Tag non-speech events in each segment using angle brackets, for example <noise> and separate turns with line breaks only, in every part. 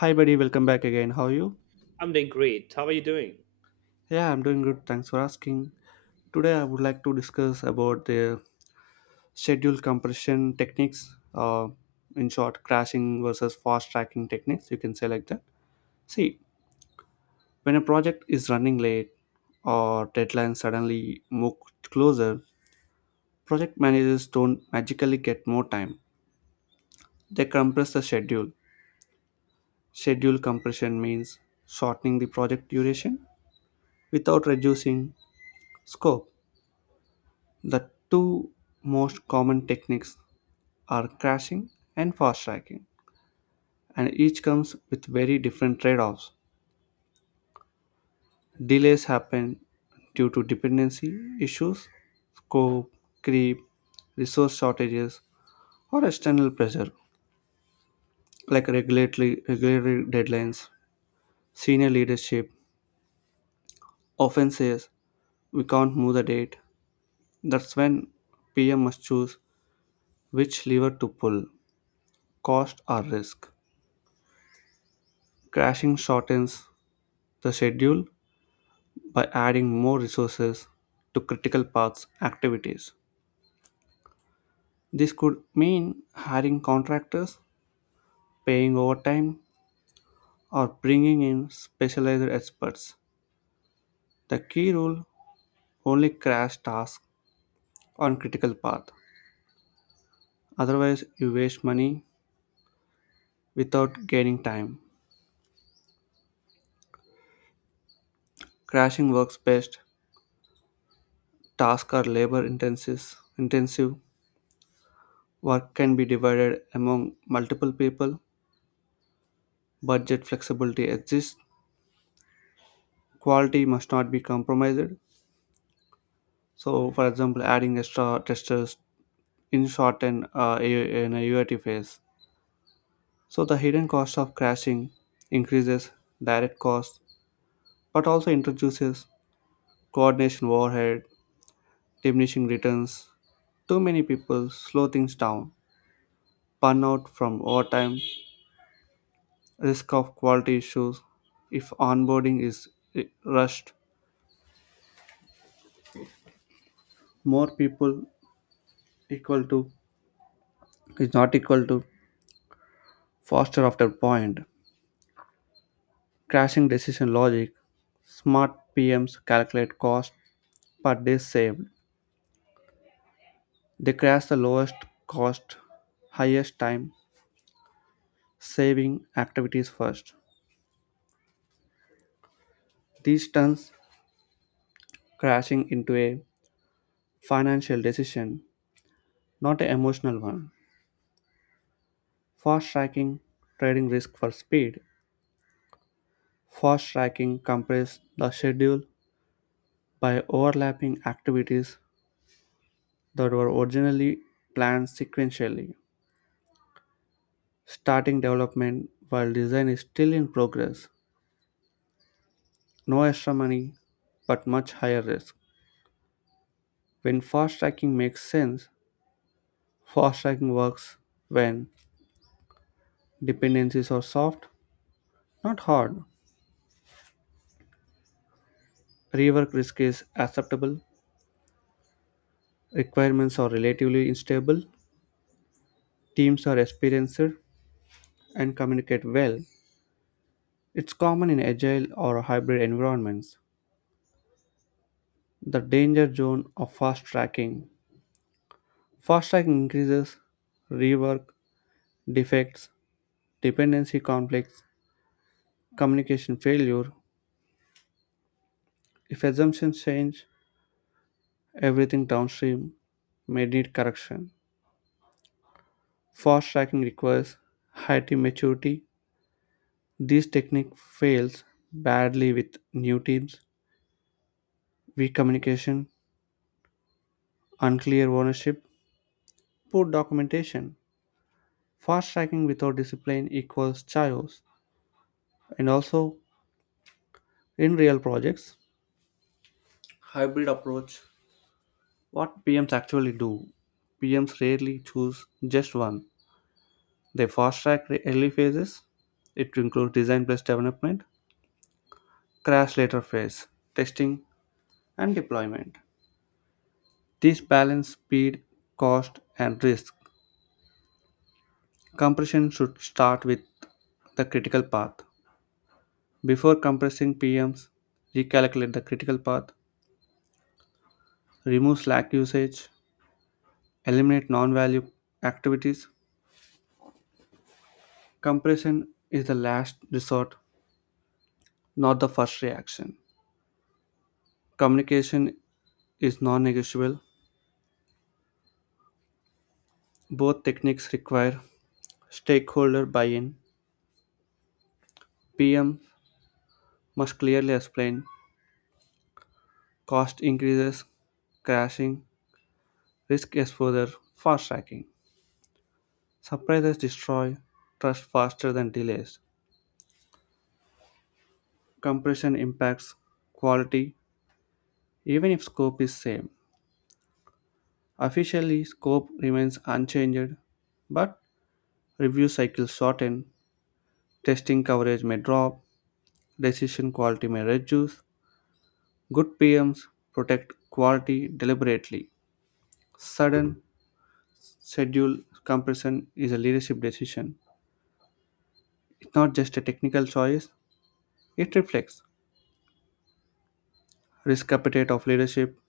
Hi, buddy. Welcome back again. How are you?
I'm doing great. How are you doing?
Yeah, I'm doing good. Thanks for asking. Today, I would like to discuss about the schedule compression techniques. In short, crashing versus fast tracking techniques. You can say like that. See, when a project is running late or deadlines suddenly move closer, project managers don't magically get more time. They compress the schedule. Schedule compression means shortening the project duration without reducing scope. The two most common techniques are crashing and fast tracking, and each comes with very different trade offs. Delays happen due to dependency issues, scope, creep, resource shortages, or external pressure like regulatory deadlines, senior leadership, often says we can't move the date. That's when PM must choose which lever to pull cost or risk. Crashing shortens the schedule by adding more resources to critical path activities. This could mean hiring contractors, paying overtime, or bringing in specialized experts. The key rule only crash tasks on critical path. Otherwise, you waste money without gaining time. Crashing works best. Tasks are labor intensive. Intensive work can be divided among multiple people. Budget flexibility exists, quality must not be compromised. So, for example, adding extra testers in short and in a UAT phase. So, the hidden cost of crashing increases direct costs, but also introduces coordination overhead, diminishing returns. Too many people slow things down, burnout from overtime, risk of quality issues. If onboarding is rushed, more people equal to is not equal to faster after point. Crashing decision logic, smart PMs calculate cost per day saved. They crash the lowest cost, highest time saving activities first. This turns crashing into a financial decision, not an emotional one. Fast tracking trading risk for speed. Fast tracking compresses the schedule by overlapping activities that were originally planned sequentially starting development while design is still in progress. No extra money, but much higher risk. When fast tracking makes sense, fast tracking works when dependencies are soft, not hard. Rework risk is acceptable, requirements are relatively unstable, teams are experienced and communicate well. It's common in agile or hybrid environments. The danger zone of fast tracking. Fast tracking increases rework, defects, dependency conflicts, communication failure. If assumptions change, everything downstream may need correction. Fast tracking requires high team maturity. This technique fails badly with new teams, weak communication, unclear ownership, poor documentation. Fast tracking without discipline equals chaos. And also, in real projects, hybrid approach. What PMs actually do? PMs rarely choose just one. They fast track the early phases. It includes design plus development, crash later phase, testing, and deployment. This balance speed, cost, and risk. Compression should start with the critical path. Before compressing PMs, recalculate the critical path, remove slack usage, eliminate non value activities. Compression is the last resort, not the first reaction. Communication is non negotiable. Both techniques require stakeholder buy-in: PM must clearly explain cost increases, crashing, risk exposure, fast-tracking. Surprises destroy trust faster than delays. Compression impacts quality even if scope is same. Officially, scope remains unchanged, but review cycles shorten, testing coverage may drop, decision quality may reduce. Good PMs protect quality deliberately. Sudden schedule compression is a leadership decision. It's not just a technical choice, it reflects risk appetite of leadership,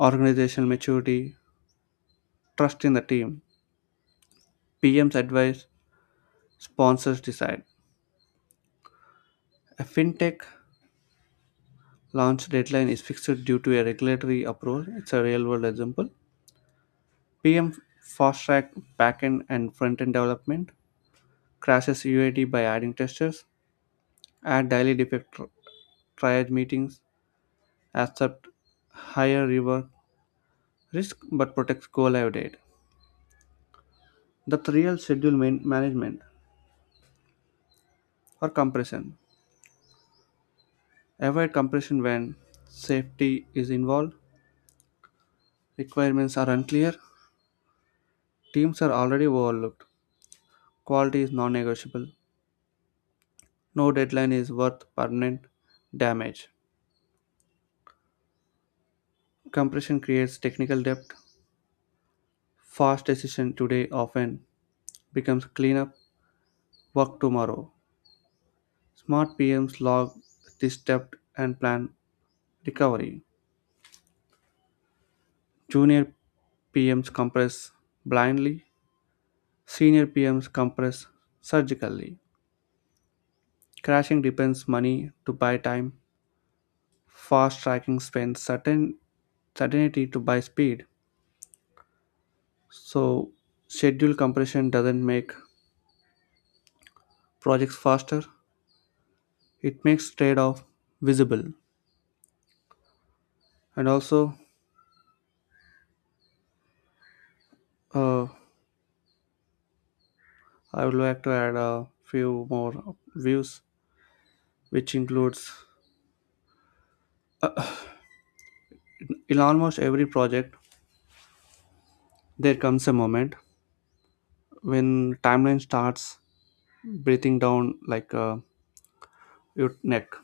organizational maturity, trust in the team, PM's advice, sponsors decide. A fintech launch deadline is fixed due to a regulatory approval. It's a real world example. PM fast track backend and front end development, crashes UAT by adding testers, add daily defect triage meetings, accept higher rework risk but protects go-live date. The real schedule management or compression. Avoid compression when safety is involved, requirements are unclear, teams are already overlooked, quality is non negotiable, no deadline is worth permanent damage. Compression creates technical debt. Fast decision today often becomes cleanup work tomorrow. Smart PMs log this debt and plan recovery. Junior PMs compress blindly, senior PMs compress surgically. Crashing depends money to buy time, fast tracking spends certainty to buy speed. So schedule compression doesn't make projects faster; it makes trade-off visible. And also, uh, I would like to add a few more views, which includes in almost every project there comes a moment when timeline starts breathing down like your neck.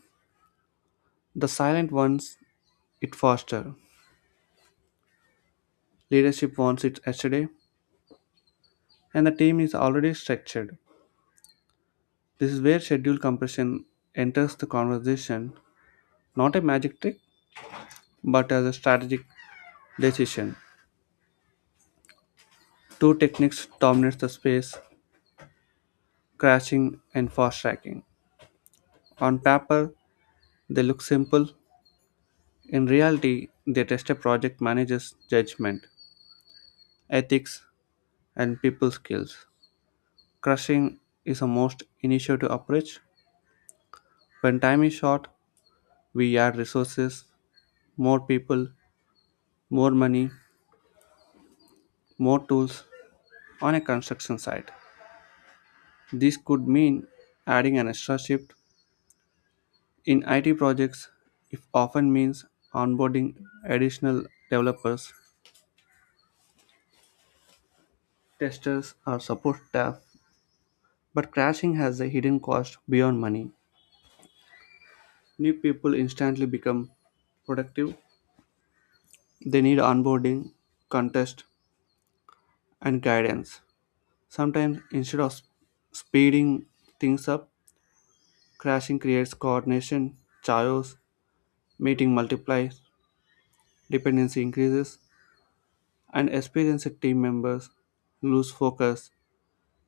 The silent wants it faster. Leadership wants it yesterday, and the team is already structured. This is where schedule compression enters the conversation, not a magic trick, but as a strategic decision. Two techniques dominate the space: crashing and fast tracking. On paper, they look simple. In reality, they test a project manager's judgment, ethics, and people skills. Crushing is a most initiative approach. When time is short, we add resources, more people, more money, more tools on a construction site. This could mean adding an extra shift in IT projects. It often means onboarding additional developers, testers, or support staff. But crashing has a hidden cost beyond money. New people instantly become productive. They need onboarding, contest, and guidance. Sometimes, instead of speeding things up, crashing creates coordination, chaos, meeting multiplies, dependency increases, and experienced team members lose focus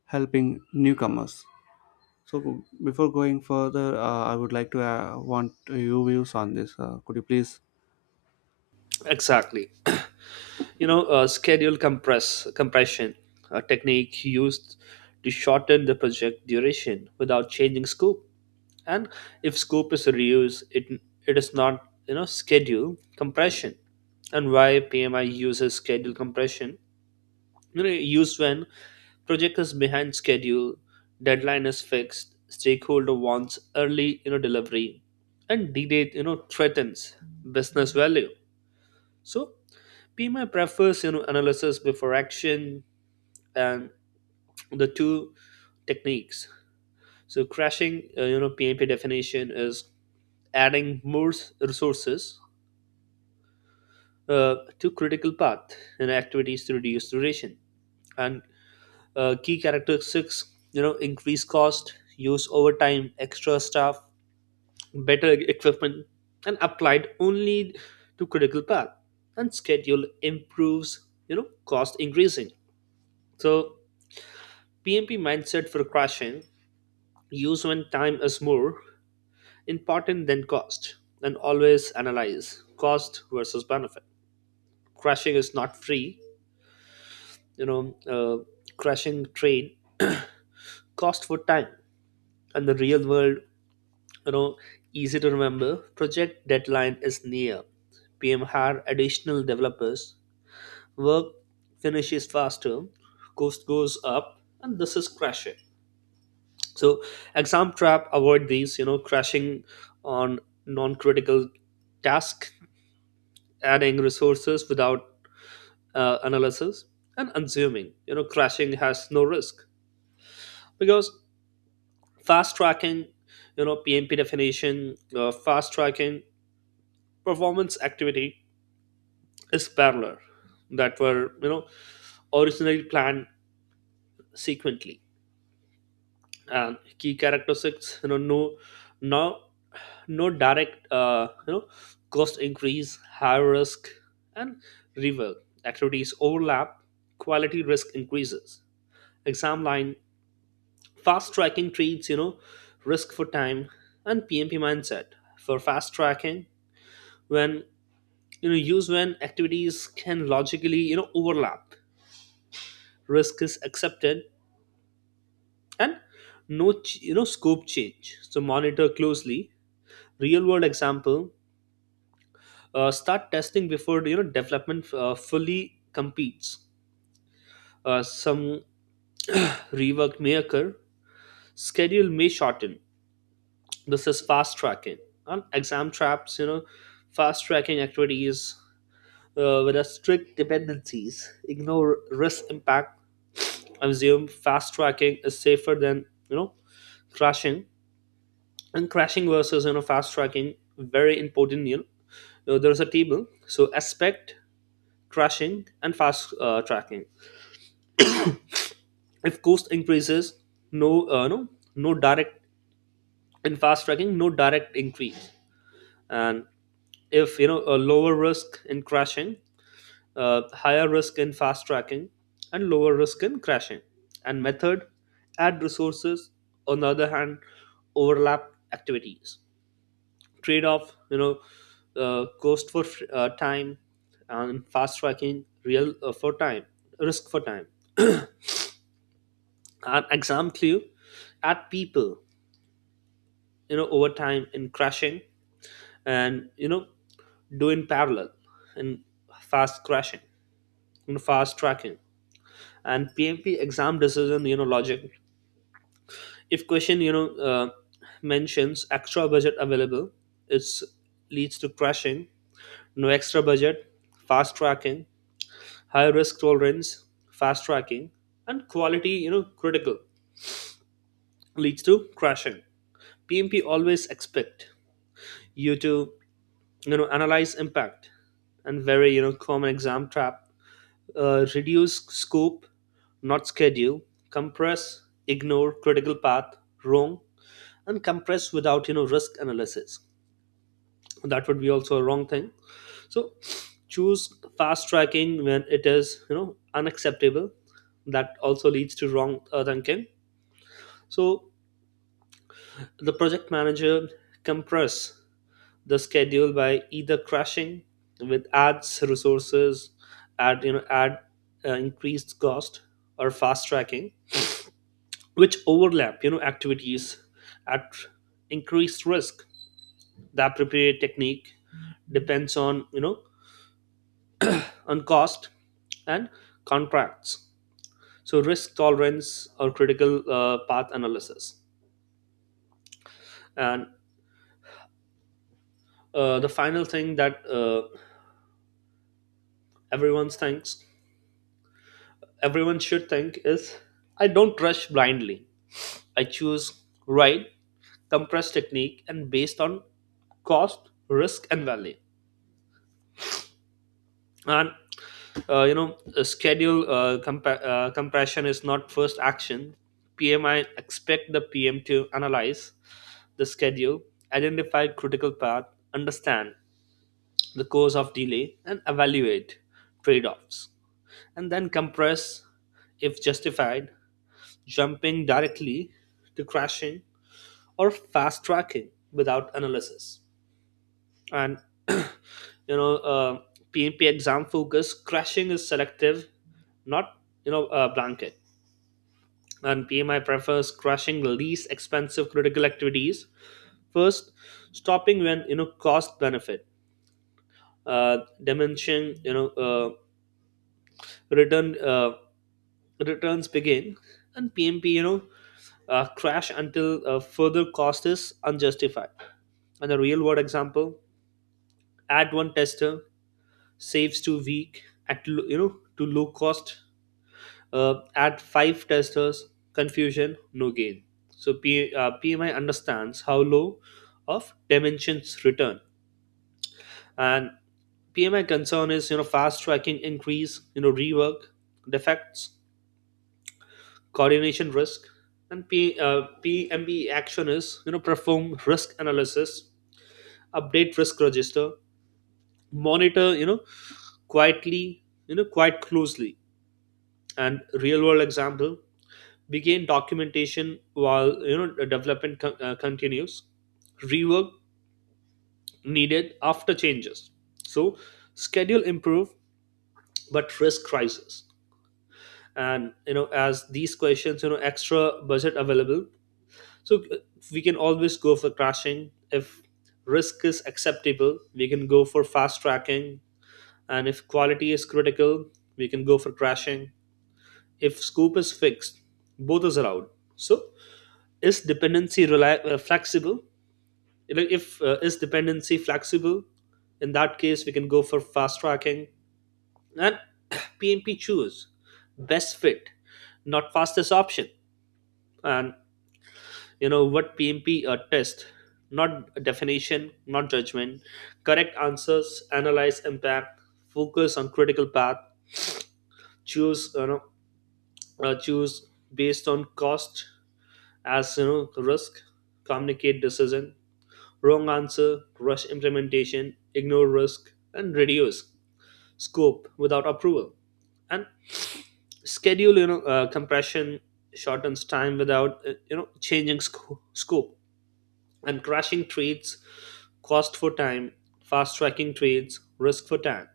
helping newcomers. So, before going further, I would like to want your views on this. Could you please?
Exactly. Schedule compression, a technique used to shorten the project duration without changing scope. And if scope is reduced, it is not schedule compression. And why PMI uses schedule compression? Used when project is behind schedule, deadline is fixed, stakeholder wants early delivery, and delay threatens business value. So PMI prefers analysis before action, and the two techniques. So crashing, PMP definition is adding resources to critical path and activities to reduce duration. And key characteristics, increase cost, use overtime, extra staff, better equipment, and applied only to critical path, and schedule improves, cost increasing. So PMP mindset for crashing, use when time is more important than cost, and always analyze cost versus benefit. Crashing is not free. you know, uh, crashing train cost for time. And the real world, you know, easy to remember. Project deadline is near. PM hire additional developers, work finishes faster, cost goes up, and this is crashing. So exam trap, avoid these, crashing on non-critical task, adding resources without analysis, and unassuming. Crashing has no risk. Because fast tracking, PMP definition, fast tracking performance activity is parallel that were originally planned sequently. And key characteristics, now no direct, cost increase, high risk, and river activities overlap, quality risk increases. Exam line, fast tracking treats, risk for time. And PMP mindset for fast tracking, when use when activities can logically overlap, risk is accepted, and no scope change, so monitor closely. Real world example, start testing before development fully competes. Some <clears throat> rework may occur, schedule may shorten. This is fast tracking. And exam traps, fast tracking activities with a strict dependencies, ignore risk impact. Assume fast tracking is safer than crashing. And crashing versus fast tracking, very important. There is a table. So aspect, crashing and fast tracking. If cost increases, no uh, no no direct, in fast tracking no direct increase. And if a lower risk in crashing, higher risk in fast tracking, and lower risk in crashing. And method, add resources, on the other hand overlap activities. Trade off, cost for time. And fast tracking real for time, risk for time. And exam clue, add people, over time in crashing, and do in parallel. And fast crashing you know, fast tracking. And PMP exam decision, logic, if question mentions extra budget available, it's leads to crashing. No extra budget, fast tracking. High risk tolerance, fast tracking. And quality critical, leads to crashing. PMP always expect you to analyze impact. And very common exam trap, reduce scope, not schedule, compress, ignore critical path, wrong. And compress without risk analysis, that would be also a wrong thing. So choose fast tracking when it is unacceptable, that also leads to wrong thinking. So the project manager compress the schedule by either crashing with ads resources at add increased cost, or fast tracking which overlap activities at increased risk. The appropriate technique depends on on cost and contracts, so risk tolerance or critical path analysis. And the final thing that, everyone thinks everyone should think is, I don't rush blindly, I choose right, compressed technique, and based on cost, risk, and value. And schedule, compression is not first action. PMI expect the PM to analyze the schedule, identify critical path, understand the cause of delay, and evaluate trade-offs, and then compress if justified, jumping directly to crashing or fast tracking without analysis. And <clears throat> you know uh, PMP exam focus, crushing is selective, not blanket. And PMI prefers crushing least expensive critical activities first, stopping when cost benefit, diminishing return uh, returns begin. And PMP, crash until further cost is unjustified. And a real world example, add one tester saves too weak at lo- you know to low cost, at five testers, confusion, no gain. So PMI understands how low of dimensions return. And PMI concern is, fast tracking increase, rework, defects, coordination risk. And PMB action is, perform risk analysis, update risk register, monitor, you know quietly you know quite closely. And real world example, begin documentation while the development continues, rework needed after changes, so schedule improve but risk crisis. And as these questions, extra budget available, so we can always go for crashing. If risk is acceptable, we can go for fast tracking. And if quality is critical, we can go for crashing. If scope is fixed, both is allowed. So is dependency flexible, like if is dependency flexible, in that case we can go for fast tracking. And <coughs> <clears throat> PMP choose best fit, not fastest option. And you know what PMP test, not definition, not judgment. Correct answers, analyze impact, focus on critical path, choose, choose based on cost, as risk, communicate decision. Wrong answer, rush implementation, ignore risk, and reduce scope without approval. And schedule, compression shortens time without, changing scope. And crashing trades cost for time, fast tracking trades risk for time.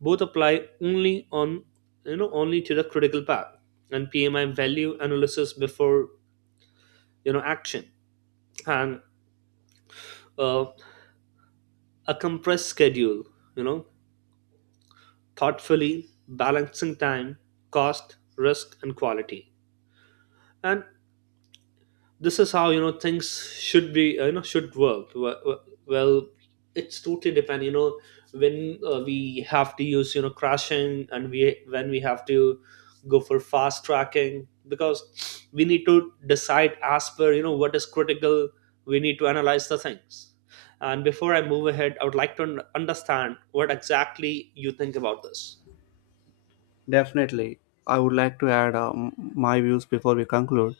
Both apply only on, only to the critical path. And PMI value analysis before, action. And uh, a compressed schedule, you know thoughtfully, balancing time, cost, risk, and quality. And this is how things should be. Should work. Well, it's totally depend. When we have to use, crashing, and we when we have to go for fast tracking, because we need to decide as per what is critical. We need to analyze the things. And before I move ahead, I would like to understand what exactly you think about this.
Definitely. I would like to add my views before we conclude.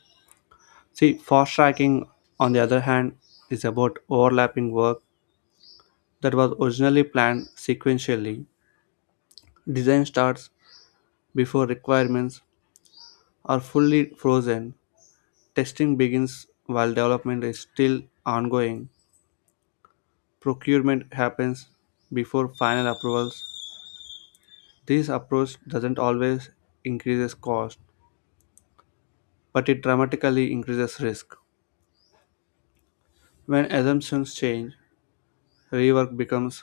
See, fast tracking, on the other hand, is about overlapping work that was originally planned sequentially. Design starts before requirements are fully frozen. Testing begins while development is still ongoing. Procurement happens before final approvals. This approach doesn't always increase cost, but it dramatically increases risk. When assumptions change, rework becomes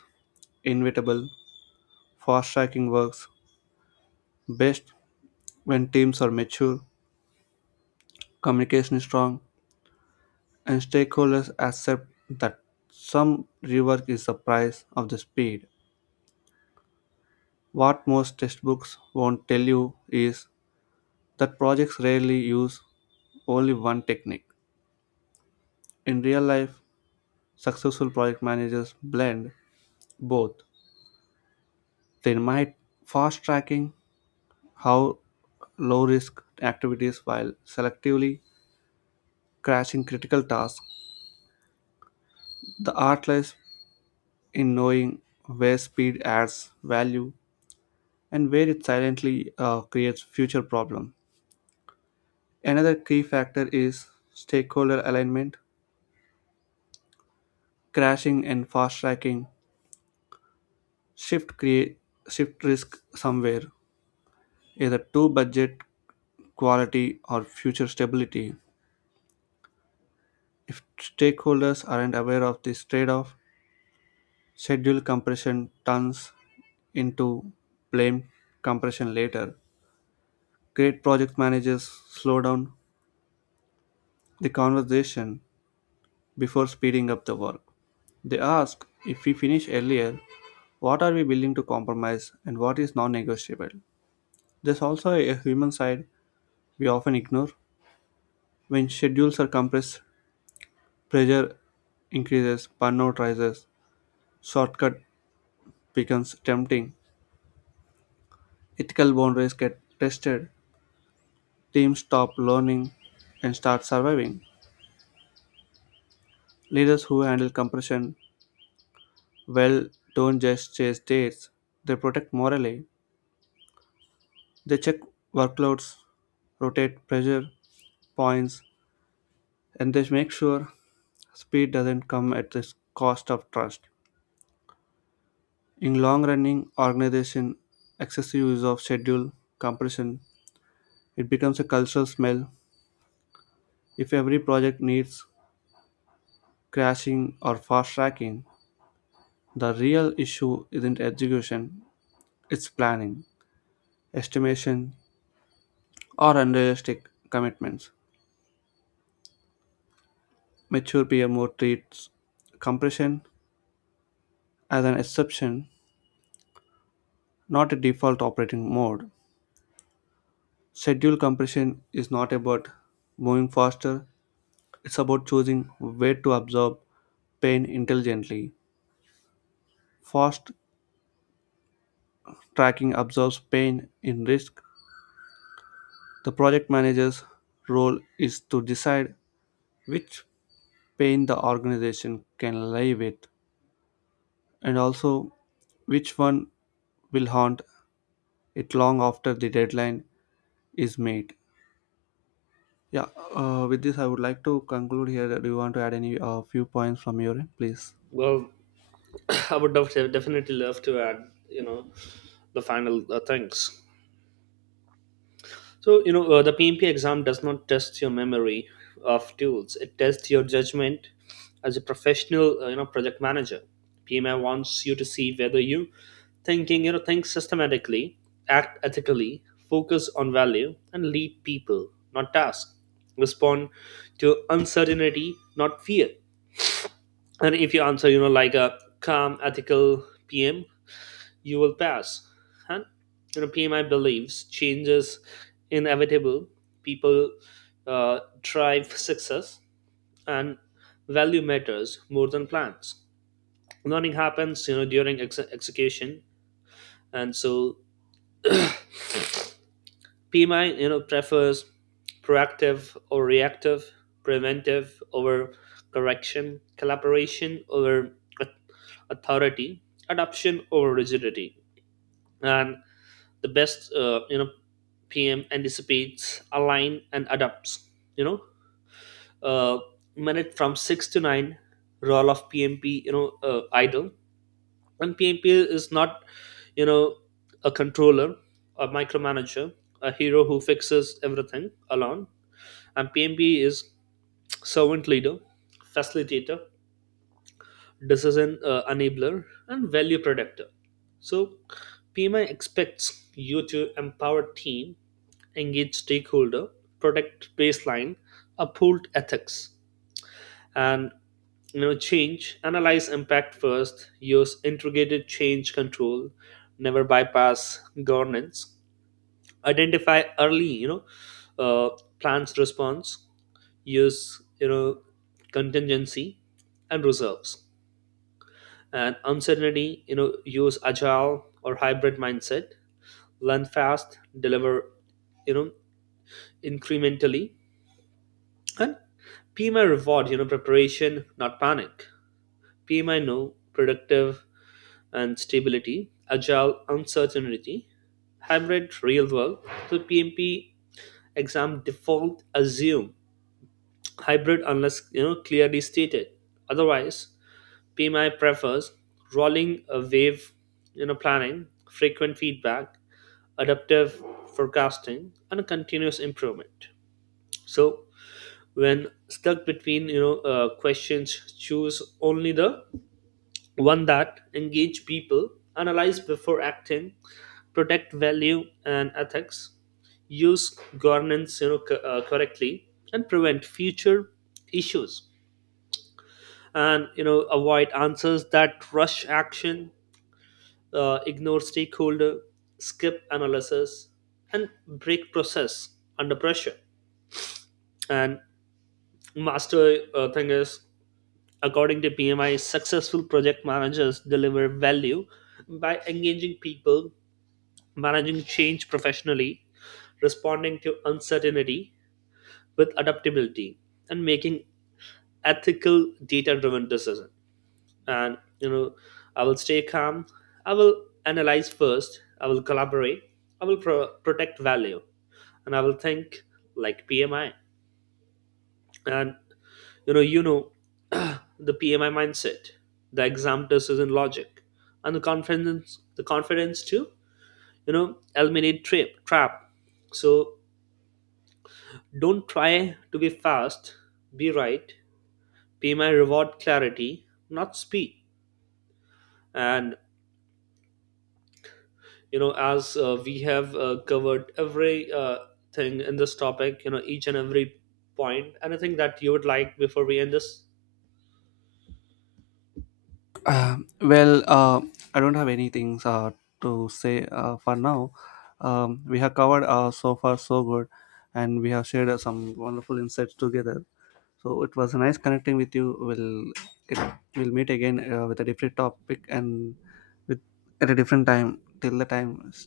inevitable. Fast tracking works best when teams are mature, communication is strong, and stakeholders accept that some rework is the price of the speed. What most textbooks won't tell you is that projects rarely use only one technique. In real life, successful project managers blend both. They might fast tracking how low risk activities while selectively crashing critical tasks. The art lies in knowing where speed adds value and where it silently creates future problems. Another key factor is stakeholder alignment, crashing and fast tracking, shift create shift risk somewhere, either to budget, quality, or future stability. If stakeholders aren't aware of this trade-off, schedule compression turns into blame compression later. Great project managers slow down the conversation before speeding up the work. They ask if we finish earlier, what are we willing to compromise and what is non negotiable. There's also a human side we often ignore. When schedules are compressed, pressure increases, burnout rises, shortcut becomes tempting, ethical boundaries get tested, teams stop learning and start surviving. Leaders who handle compression well don't just chase dates, they protect morally. They check workloads, rotate pressure points, and they make sure speed doesn't come at the cost of trust. In long running organization, excessive use of schedule compression, it becomes a cultural smell. If every project needs crashing or fast tracking, the real issue isn't execution, it's planning, estimation, or unrealistic commitments. Mature PMO treats compression as an exception, not a default operating mode. Schedule compression is not about moving faster, it's about choosing where to absorb pain intelligently. Fast tracking absorbs pain in risk. The project manager's role is to decide which pain the organization can live with and also which one will haunt it long after the deadline is made. Yeah, with this, I would like to conclude here. Do you want to add any few points from your end, please?
Well, I would definitely love to add, you know, the final things. So, the PMP exam does not test your memory of tools. It tests your judgment as a professional, project manager. PMI wants you to see whether you think systematically, act ethically, focus on value, and lead people, not tasks. Respond to uncertainty, not fear. And if you answer, like a calm, ethical PM, you will pass. And PMI believes change is inevitable. People drive success, and value matters more than plans. Learning happens, during execution. And so PMI, prefers proactive or reactive, preventive over correction, collaboration over authority, adoption over rigidity. And the best PM anticipates, align and adapts, you know uh, minute from 6 to 9, role of PMP, idle. And PMP is not, you know a controller, a micromanager, a hero who fixes everything alone. And PMP is servant leader, facilitator, decision enabler, and value predictor. So PMI expects you to empower team, engage stakeholder, protect baseline, uphold ethics, and change. Analyze impact first. Use integrated change control. Never bypass governance. Identify early. Uh, plans response. Use, contingency and reserves. And uncertainty, use agile or hybrid mindset. Learn fast. Deliver, You know incrementally. And PMI reward, preparation, not panic. PMI know productive and stability, agile, uncertainty, hybrid, real world. So PMP exam default assume hybrid unless clearly stated. Otherwise, PMI prefers rolling a wave, planning, frequent feedback, adaptive forecasting, and a continuous improvement. So when stuck between, questions, choose only the one that engage people, analyze before acting, protect value and ethics, use governance, correctly, and prevent future issues. And avoid answers that rush action, ignore stakeholder, skip analysis, and break process under pressure. And master thing is, according to PMI, successful project managers deliver value by engaging people, managing change professionally, responding to uncertainty with adaptability, and making ethical data-driven decisions. And I will stay calm. I will analyze first. I will collaborate. I will protect value, and I will think like PMI. And you know <clears throat> the PMI mindset, the exam decision logic, and the confidence to eliminate trip trap. So don't try to be fast, be right. PMI reward clarity, not speed. And as we have covered every thing in this topic, each and every point, anything that you would like before we end this?
Well, I don't have anything to say for now. We have covered so far so good, and we have shared some wonderful insights together. So it was nice connecting with you. We'll meet again with a different topic and with at a different time. Till the time,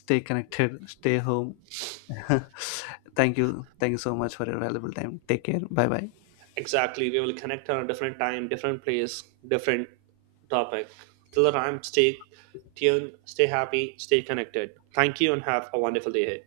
stay connected, stay home. <laughs> Thank you so much for your valuable time. Take care. Bye bye.
Exactly. We will connect on a different time, different place, different topic. Till the time, stay tuned, stay happy, stay connected. Thank you and have a wonderful day ahead.